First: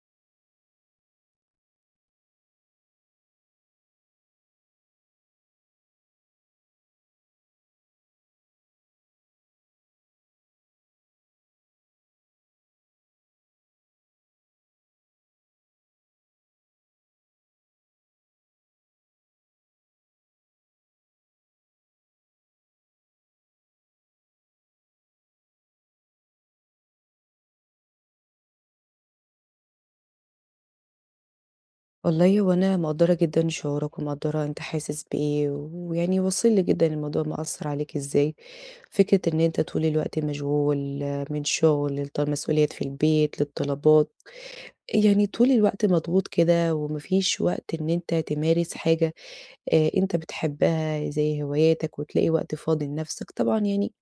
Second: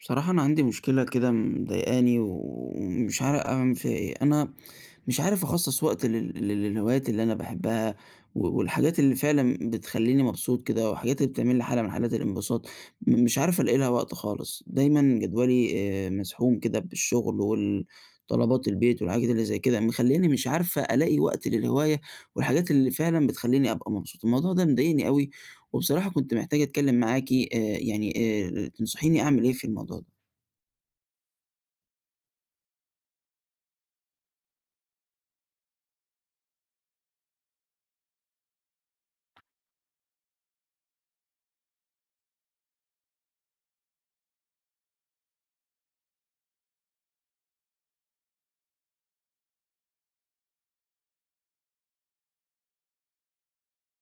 بصراحة أنا عندي مشكلة كده مضايقاني ومش عارف أعمل فيها إيه، أنا مش عارف أخصص وقت لل لل للهوايات اللي أنا باحبها و والحاجات اللي فعلًا بتخلّيني مبسوط كده والحاجات اللي بتعمل لي حالة من حالات الانبساط، مش عارف ألاقي لها وقت خالص، دايمًا جدولي مزحوم كده بالشغل طلبات البيت والحاجات اللي زي كده، مخلّياني مش عارفة ألاقي وقت للهواية والحاجات اللي فعلًا بتخلّيني أبقى مبسوط، الموضوع ده مضايقني أوي. وبصراحة كنت محتاج أتكلم معاكِ تنصحيني أعمل إيه في الموضوع ده. والله هو أنا مقدّرة جدًا شعورك، ومقدّرة أنت حاسس بإيه، ويعني واصل لي جدًا الموضوع مأثّر عليك إزاي، فكرة إن أنت طول الوقت مشغول آه، من شغل مسؤوليات في البيت، للطلبات، يعني طول الوقت مضغوط كده، وما فيش وقت إن أنت تمارس حاجة أنت بتحبها زي هواياتك، وتلاقي وقت فاضي لنفسك، طبعًا يعني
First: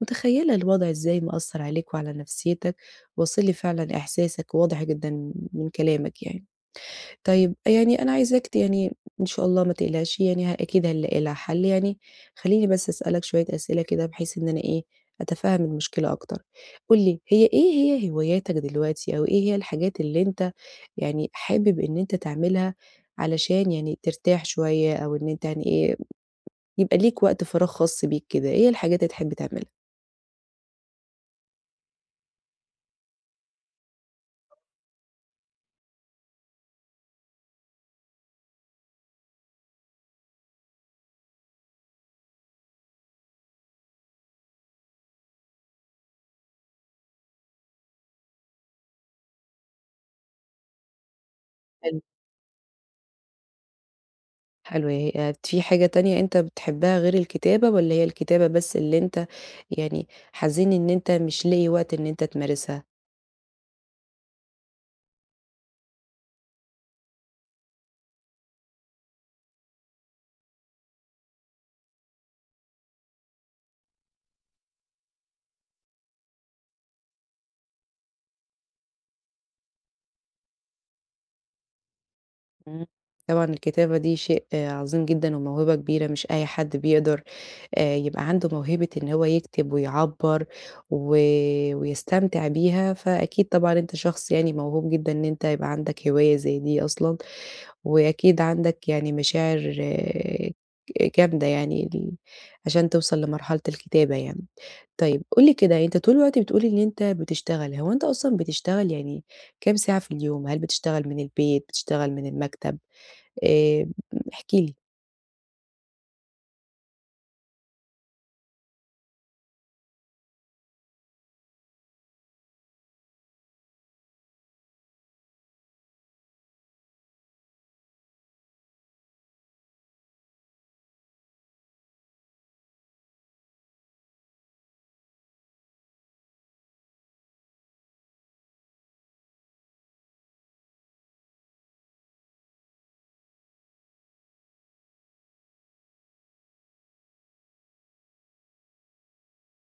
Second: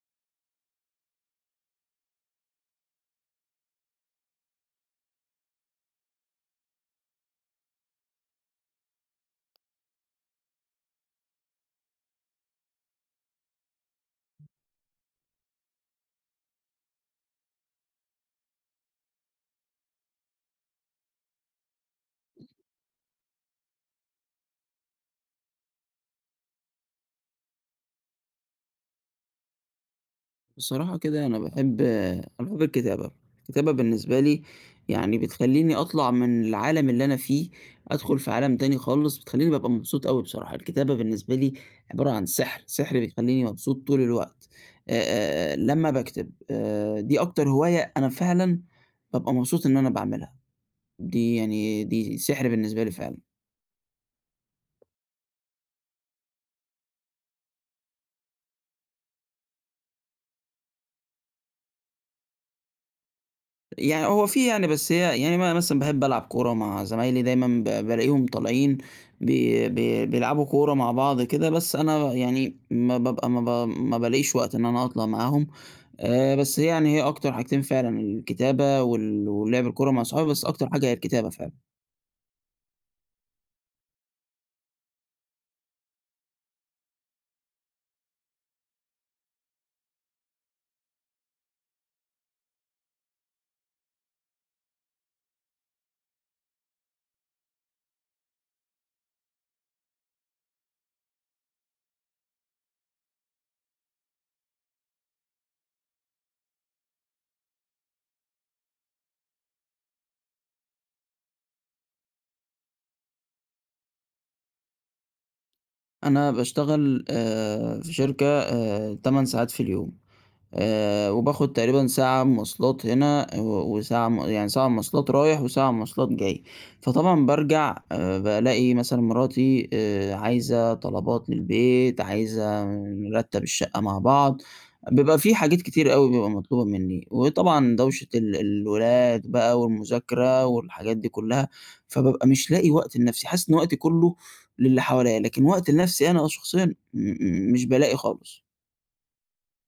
متخيّلة الوضع إزاي مأثّر عليك وعلى نفسيتك، واصل لي فعلًا إحساسك واضح جدًا من كلامك يعني. طيب، يعني أنا عايزاك يعني إن شاء الله ما تقلقش يعني أكيد هنلاقي لها حل يعني، خلّيني بس أسألك شوية أسئلة كده بحيث إن أنا إيه، أتفهم المشكلة أكتر. قُل لي هي إيه هي هواياتك دلوقتي، أو إيه هي الحاجات اللي أنت يعني حابب إن أنت تعملها علشان يعني ترتاح شوية، أو إن أنت يعني إيه، يبقى ليك وقت فراغ خاص بيك كده، إيه الحاجات اللي تحب تعملها؟ بصراحة كده أنا باحب الكتابة، الكتابة بالنسبة لي يعني بتخلّيني أطلع من العالم اللي أنا فيه، أدخل في عالم تاني خالص، بتخلّيني بابقى مبسوط أوي بصراحة، الكتابة بالنسبة لي عبارة عن سحر، سحر بيخلّيني مبسوط طول الوقت. آآ، لمّا باكتب دي أكتر هواية أنا فعلًا بابقى مبسوط إن أنا باعملها، دي سحر بالنسبة لي فعلًا. حلو في حاجة تانية أنت بتحبها غير الكتابة، والّا هي الكتابة بس اللي أنت يعني حزين إن أنت مش لاقي وقت إن أنت تمارسها؟ يعني هو في يعني بس هي يعني أنا مثلًا باحب ألعب كورة مع زمايلي، دايمًا بالاقيهم طالعين بي بي بيلعبوا كورة مع بعض كده، بس أنا يعني ما بابقى ما ب ما بالاقيش وقت إن أنا أطلع معاهم. بس هي هي أكتر حاجتين فعلًا: الكتابة ولعب الكورة مع صحابي، بس أكتر حاجة هي الكتابة فعلًا. إمم. طبعًا الكتابة دي شيء آه، عظيم جدًا وموهبة كبيرة، مش أي حد بيقدر يبقى عنده موهبة إن هو يكتب ويعبّر و ويستمتع بيها، فأكيد طبعًا أنت شخص يعني موهوب جدًا إن أنت يبقى عندك هواية زي دي أصلًا. وأكيد عندك يعني مشاعر جامدة يعني عشان توصل لمرحلة الكتابة يعني. طيب قُل لي كده أنت طول الوقت بتقول إن أنت بتشتغل، هو أنت أصلًا بتشتغل يعني كام ساعة في اليوم؟ هل بتشتغل من البيت، بتشتغل من المكتب؟ آآ احكِ لي. أنا باشتغل في شركة 8 ساعات في اليوم. وباخد تقريبًا ساعة مواصلات هنا وساعة يعني ساعة مواصلات رايح وساعة مواصلات جاي، فطبعًا بارجع بالاقي مثلًا مراتي عايزة طلبات للبيت، عايزة نرتّب الشقة مع بعض، بيبقى في حاجات كتير أوي بيبقى مطلوبة منّي، وطبعًا دوشة الولاد بقى والمذاكرة والحاجات دي كلّها، فبابقى مش لاقي وقت لنَفْسي، حاسس إن وقتي كلّه للي حواليّا، لكن وقت لنَفْسي أنا شخصيًا م م مش بالاقي خالص.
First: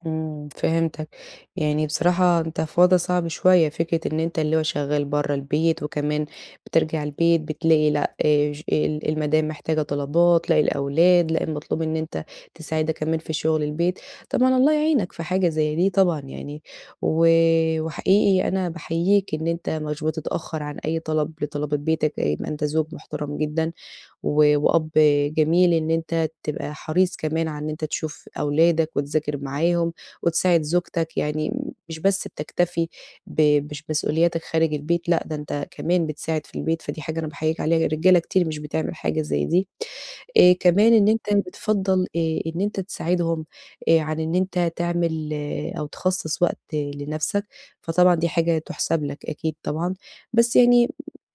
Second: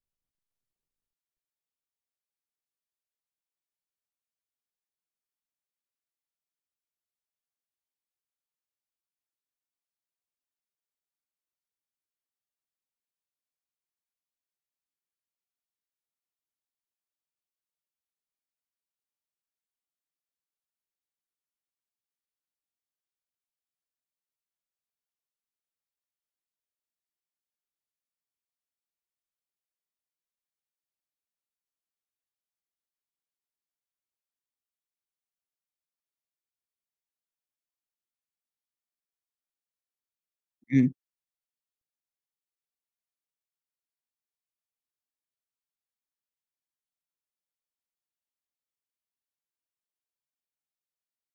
إمم، فهمتك، يعني بصراحة أنت في وضع صعب شوية، فكرة إن أنت اللي هو شغال برّه البيت، وكمان بترجع البيت بتلاقي لأ، ج ال المدام محتاجة طلبات، لأ الأولاد، لأ المطلوب إن أنت تساعدها كمان في شغل البيت، طبعًا الله يعينك في حاجة زي دي طبعًا يعني، و وحقيقي أنا باحييك إن أنت مش بتتأخر عن أي طلب لطلبات بيتك، إيه، ما أنت زوج محترم جدًا. و وأب جميل إن أنت تبقى حريص كمان على إن أنت تشوف أولادك وتذاكر معاهم وتساعد زوجتك، يعني مش بس بتكتفي ب بش مسؤولياتك خارج البيت، لأ ده أنت كمان بتساعد في البيت، فدي حاجة أنا باحييك عليها، الرجالة كتير مش بتعمل حاجة زي دي. كمان إمم. إن أنت بتفضّل إن أنت تساعدهم عن إن أنت تعمل أو تخصّص وقت لنَفْسك، فطبعًا دي حاجة تُحسَب لك أكيد طبعًا، بس يعني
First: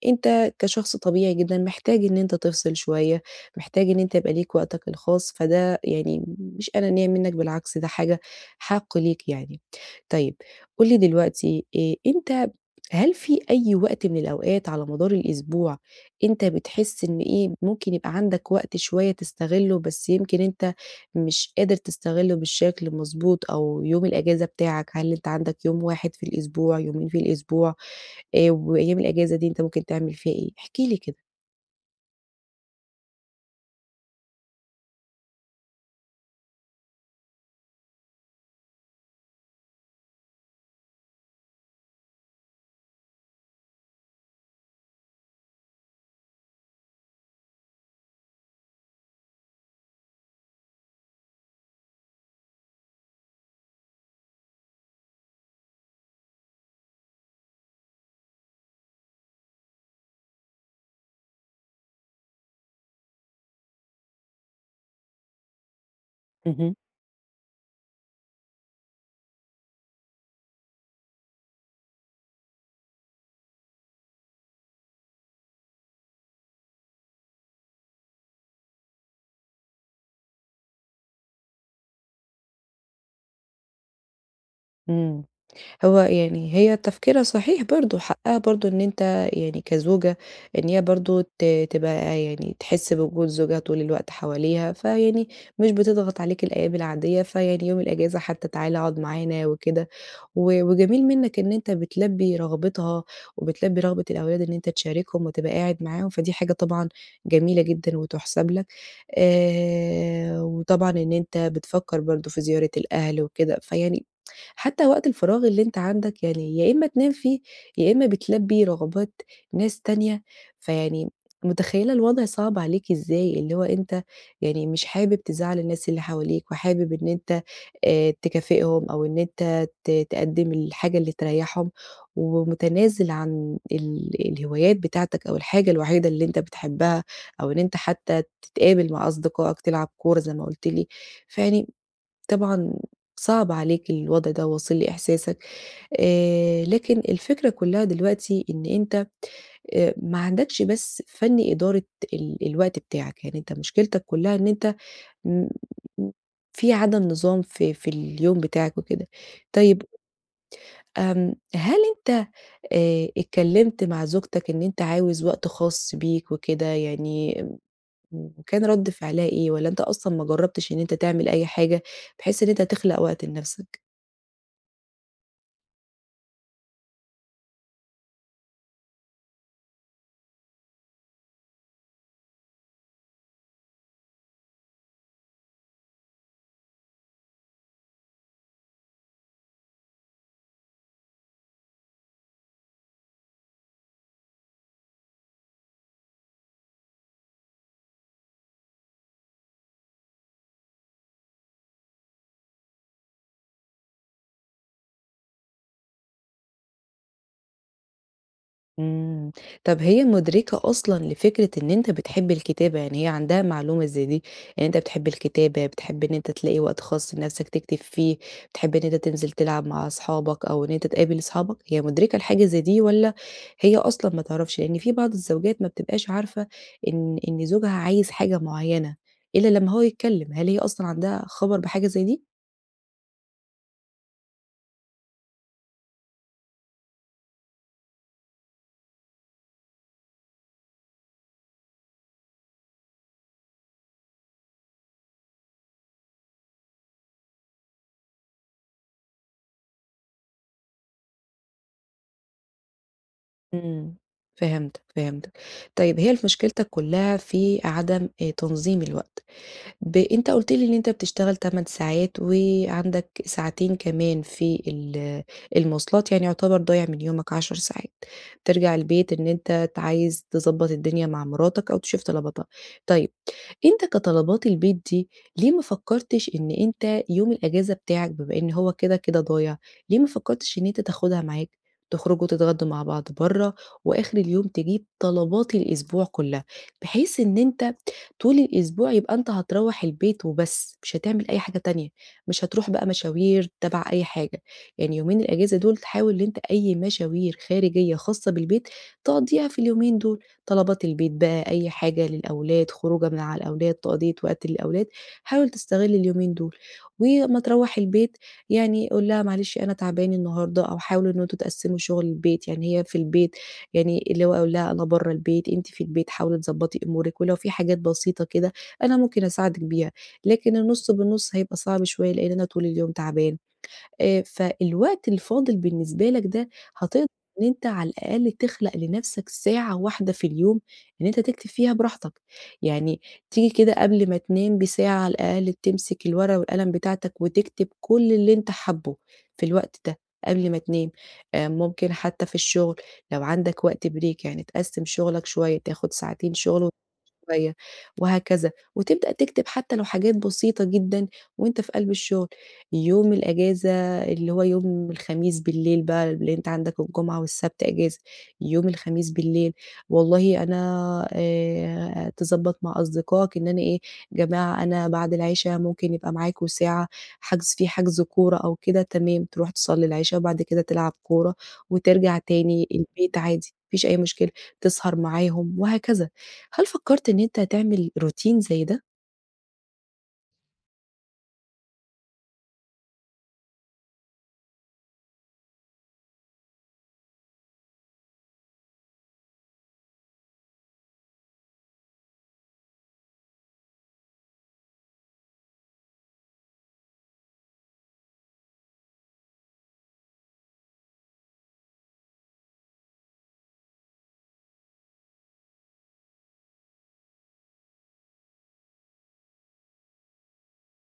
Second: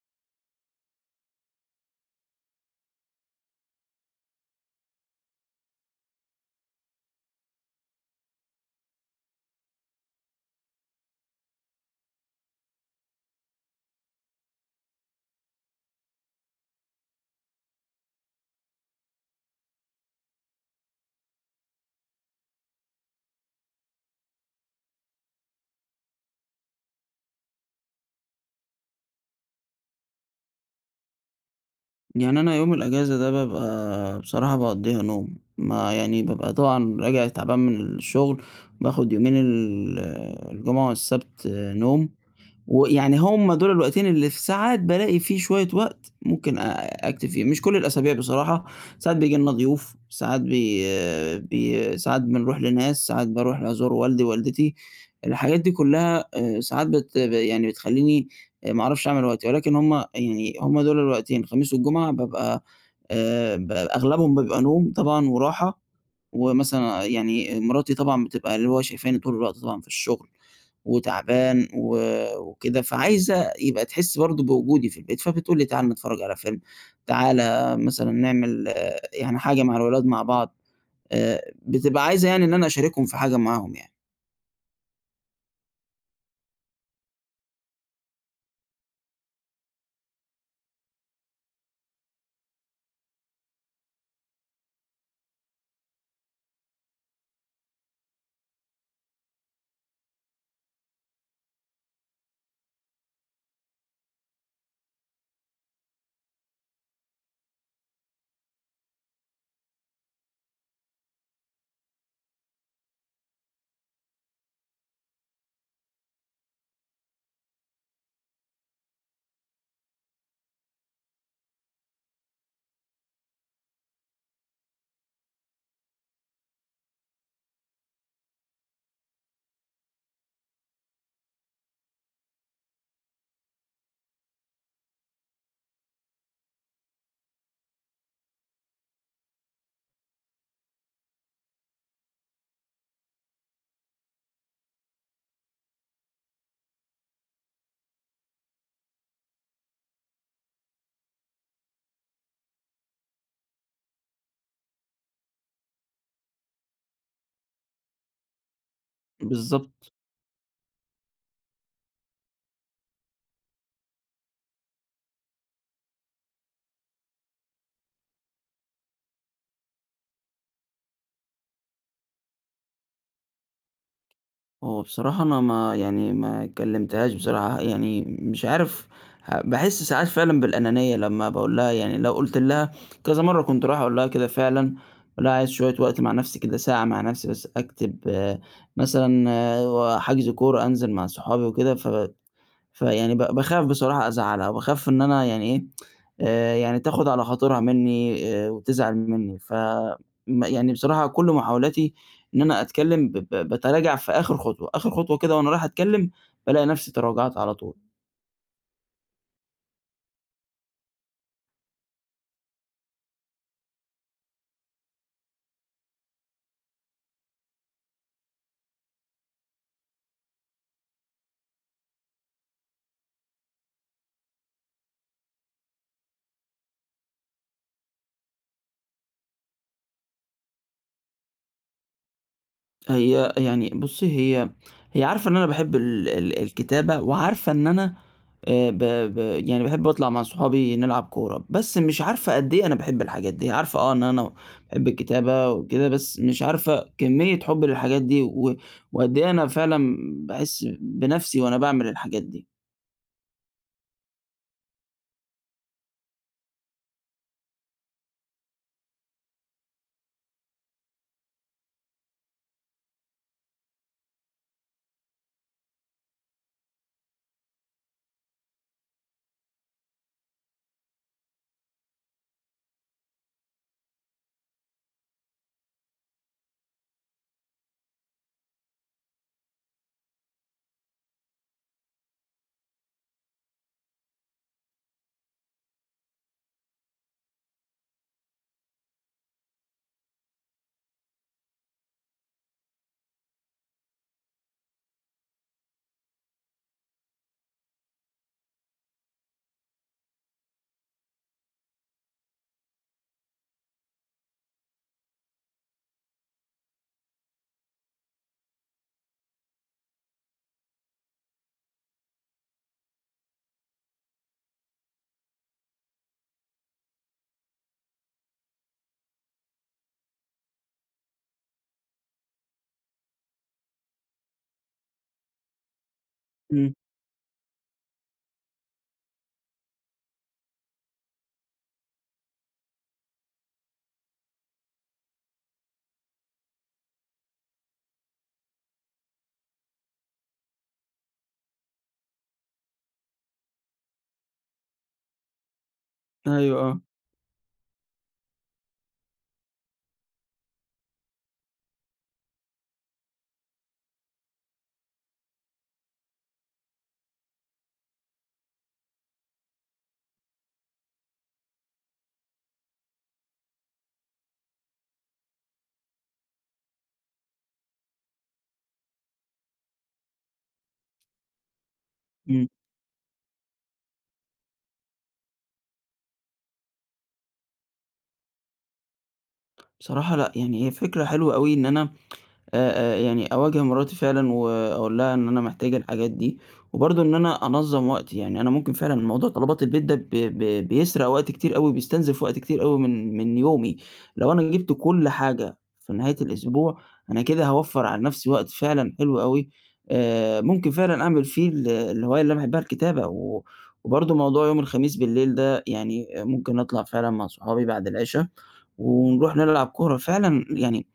أنت كشخص طبيعي جدًا محتاج إن أنت تفصِل شوية، محتاج إن أنت يبقى ليك وقتك الخاص، فده يعني مش أنانية منّك بالعكس ده حاجة حَق ليك يعني. طيب قُل لي دلوقتي أنت هل في أي وقت من الأوقات على مدار الأسبوع أنت بتحس إن إيه، ممكن يبقى عندك وقت شوية تستغلّه، بس يمكن أنت مش قادر تستغلّه بالشكل المضبوط، أو يوم الأجازة بتاعك، هل أنت عندك يوم واحد في الأسبوع، يومين في الأسبوع، وأيام الأجازة دي أنت ممكن تعمل فيها إيه؟ احكِ لي كده. يعني أنا يوم الأجازة ده بابقى بصراحة باقضّيها نوم، ما يعني بابقى طبعًا راجع تعبان من الشغل، باخد يومين الجمعة والسبت نوم، ويعني هم دول الوقتين اللي في ساعات بالاقي فيه شوية وقت ممكن أكتب فيهم، مش كل الأسابيع بصراحة، ساعات بييجي لنا ضيوف، ساعات بي بي ساعات بنروح لناس، ساعات باروح أزور والدي، والدتي، الحاجات دي كلّها ساعات يعني بتخلّيني ما أعرفش أعمل وقتي، ولكن هم دول الوقتين الخميس والجمعة بابقى ب أغلبهم بيبقى نوم طبعًا وراحة، اهم. ومثلًا يعني مراتي طبعًا بتبقى اللي هو شايفاني طول الوقت طبعًا في الشغل وتعبان وكده، فعايزة يبقى تحس برضه بوجودي في البيت، فبتقول لي: "تعالَ نتفرّج على فيلم، تعالَ مثلًا نعمل آه، يعني حاجة مع الولاد مع بعض." بتبقى عايزة يعني إن أنا أشاركهم في حاجة معاهم يعني. إمم. هو يعني هي تفكيرها صحيح برضه، حقها برضه إن أنت يعني كزوجة إن هي برضه تبقى يعني تحس بوجود زوجها طول الوقت حواليها، فيعني مش بتضغط عليك الأيام العادية، فيعني يوم الإجازة حتى تعالَ اقعد معانا وكده. و وجميل منّك إن أنت بتلبّي رغبتها، وبتلبّي رغبة الأولاد إن أنت تشاركهم وتبقى قاعد معاهم، فدي حاجة طبعًا جميلة جدًا وتُحسَب لك. وطبعًا إن أنت بتفكّر برضه في زيارة الأهل وكده، فيعني حتّى وقت الفراغ اللي أنت عندك يعني يا إمّا تنام فيه، يا إمّا بتلبّي رغبات ناس تانية، فيعني متخيّلة الوضع صعب عليك إزاي، اللي هو أنت يعني مش حابب تزعّل الناس اللي حواليك وحابب إن أنت تكافئهم أو إن أنت تقدّم الحاجة اللي تريّحهم، ومتنازل عن الهوايات بتاعتك أو الحاجة الوحيدة اللي أنت بتحبها، أو إن أنت حتى تتقابل مع أصدقائك تلعب كورة زي ما قُلت لي، فيعني طبعًا صعب عليك الوضع ده واصل لي إحساسك، لكن الفكرة كلّها دلوقتي إن أنت ما عندكش بس فَن إدارة الوقت بتاعك، يعني أنت مشكلتك كلّها إن أنت م في عدم نظام في اليوم بتاعك وكده. طيب بالضبط. هل أنت اتكلمت مع زوجتك إن أنت عاوز وقت خاص بيك وكده يعني وكان رد فعلها إيه؟ والّا أنت أصلًا ما جربتش إن أنت تعمل أي حاجة بحيث إن أنت تخلق وقت لنفسك؟ هو بصراحة أنا ما كلمتهاش بصراحة، يعني مش عارف، باحس ساعات فعلًا بالأنانية لمّا باقول لها، يعني لو قُلت لها كذا مرّة كنت رايح أقول لها كده فعلًا، أقول لها عايز شوية وقت مع نَفْسي كده، ساعة مع نَفْسي بس أكتب آه، مثلًا آه، حجز كورة أنزل مع صحابي وكده. فيعني باخاف بصراحة أزعّلها، باخاف إن أنا يعني إيه، يعني تاخُد على خاطرها منّي وتزعل منّي، ف يعني بصراحة كل محاولاتي إن أنا أتكلّم ب ب باتراجع في آخِر خطوة، آخِر خطوة كده وأنا رايح أتكلّم بالاقي نَفْسي تراجعت على طول. إمم. طب هي مُدركة أصلًا لفكرة إن أنت بتحب الكتابة، يعني هي عندها معلومة زي دي، إن أنت بتحب الكتابة، بتحب إن أنت تلاقي وقت خاص لنَفْسك تكتب فيه، بتحب إن أنت تنزل تلعب مع أصحابك أو إن أنت تقابل أصحابك، هي مُدركة لحاجة زي دي والّا هي أصلًا ما تعرفش؟ لإن في بعض الزوجات ما بتبقاش عارفة إن زوجها عايز حاجة معيّنة إلّا لمّا هو يتكلّم، هل هي أصلًا عندها خبر بحاجة زي دي؟ هي يعني بُصّي، هي هي عارفة إن أنا باحب ال ال الكتابة وعارفة إن أنا ب ب يعني باحب أطلع مع صحابي نلعب كورة، بس مش عارفة قد إيه أنا باحب الحاجات دي، هي عارفة آه إن أنا باحب الكتابة وكده، بس مش عارفة كمية حُبّي للحاجات دي وقد إيه أنا فعلًا باحس بنَفْسي وأنا باعمل الحاجات دي. إمم. فهمتك، فهمتك. طيب هي مشكلتك كُلّها في عدم تنظيم الوقت. أنت قُلت لي إن أنت بتشتغل 8 ساعات وعندك ساعتين كمان في المواصلات، يعني يعتبر ضايع من يومك 10 ساعات. بترجع البيت إن أنت عايز تضبّط الدنيا مع مراتك أو تشوف طلباتها. طيب أنت كطلبات البيت دي، ليه ما فكّرتش إن أنت يوم الأجازة بتاعك بما إن هو كده، كده ضايع، ليه ما فكّرتش إن أنت تاخدها معاك، تخرجوا تتغدوا مع بعض برّه وآخر اليوم تجيب طلبات الأسبوع كلّها، بحيث إن أنت طول الأسبوع يبقى أنت هتروّح البيت وبس، مش هتعمل أي حاجة تانية، مش هتروح بقى مشاوير تبع أي حاجة، يعني يومين الأجازة دول تحاول إن أنت أي مشاوير خارجية خاصة بالبيت تقضّيها في اليومين دول. طلبات البيت بقى، أي حاجة للأولاد، خروجة مع الأولاد، تقضية وقت للأولاد، حاول تستغل اليومين دول، وأمّا تروّح البيت يعني قُل لها معلش أنا تعبان النهارده أو حاولوا إن أنتم تقسّموا شغل البيت، يعني هي في البيت يعني اللي هو قُل لها أنا برّه البيت، أنتِ في البيت حاولي تضبّطي أمورِك، ولو في حاجات بسيطة كده أنا ممكن أساعدِك بيها، لكن النُص بالنُص هيبقى صعب شوية لإن أنا طول اليوم تعبان. فالوقت الفاضل بالنسبة لك ده إمم. هتقدر إن أنت على الأقل تخلق لنَفْسك ساعة واحدة في اليوم إن أنت تكتب فيها براحتك، يعني تيجي كده قبل ما تنام بساعة على الأقل تمسك الورقة والقلم بتاعتك وتكتب كل اللي أنت حابّه في الوقت ده قبل ما تنام، ممكن حتى في الشغل لو عندك وقت break يعني تقسّم شغلك شوية، تاخد ساعتين أيوه، شغل آه. شوية، وهكذا، وتبدأ تكتب حتى لو حاجات بسيطة جدًا وأنت في قلب الشغل، يوم الأجازة اللي هو يوم الخميس بالليل بقى لأن أنت عندك الجمعة والسبت أجازة، يوم الخميس بالليل والله أنا تضبّط مع أصدقائك إن أنا إيه، جماعة أنا بعد العِشا ممكن يبقى معاكم ساعة حجز كورة أو كده تمام، تروح تصلّي العِشا وبعد كده تلعب كورة وترجع إمم. تاني البيت عادي، ما فيش أي مشكلة، تسهر معاهم وهكذا. هل فكرت إن أنت تعمل روتين زي ده بصراحة لأ، يعني هي فكرة حلوة أوي إن أنا يعني أواجه مراتي فعلًا وأقول لها إن أنا محتاج الحاجات دي، وبرضه إن أنا أنظّم وقتي، يعني أنا ممكن فعلًا موضوع طلبات البيت ده ب ب بيسرق وقت كتير أوي، بيستنزف وقت كتير أوي من يومي، لو أنا جِبت كل حاجة في نهاية الأسبوع، أنا كده هاوفّر على نفسي وقت فعلًا حلو أوي، ممكن فعلًا أعمل فيه الهواية اللي أنا باحبها الكتابة، وبرضه موضوع يوم الخميس بالليل ده يعني ممكن أطلع فعلًا مع صحابي بعد العشا، ونروح نلعب كورة، فعلًا يعني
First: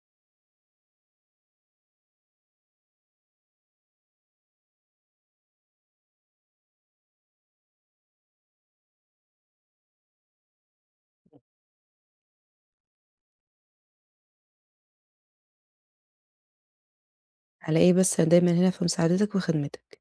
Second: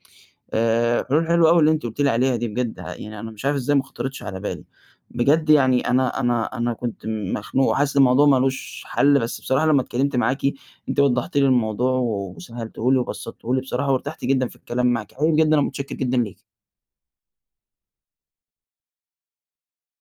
حلول حلوة أوي اللي أنتِ قُلتِ لي عليها دي بجد، يعني أنا مش عارف إزاي ما خطرِتش على بالي، بجد يعني أنا كنت مخنوق وحاسس إن الموضوع ما لوش حل، بس بصراحة لمّا اتكلمت معاكِ أنتِ وضّحتِ لي الموضوع وسهّلتيه لي وبسطتيه لي بصراحة وارتحت جدًا في الكلام معاكِ، حقيقي بجد أنا متشكر جدًا ليكِ. على إيه بس دايمًا هنا فمساعدتك وخدمتك؟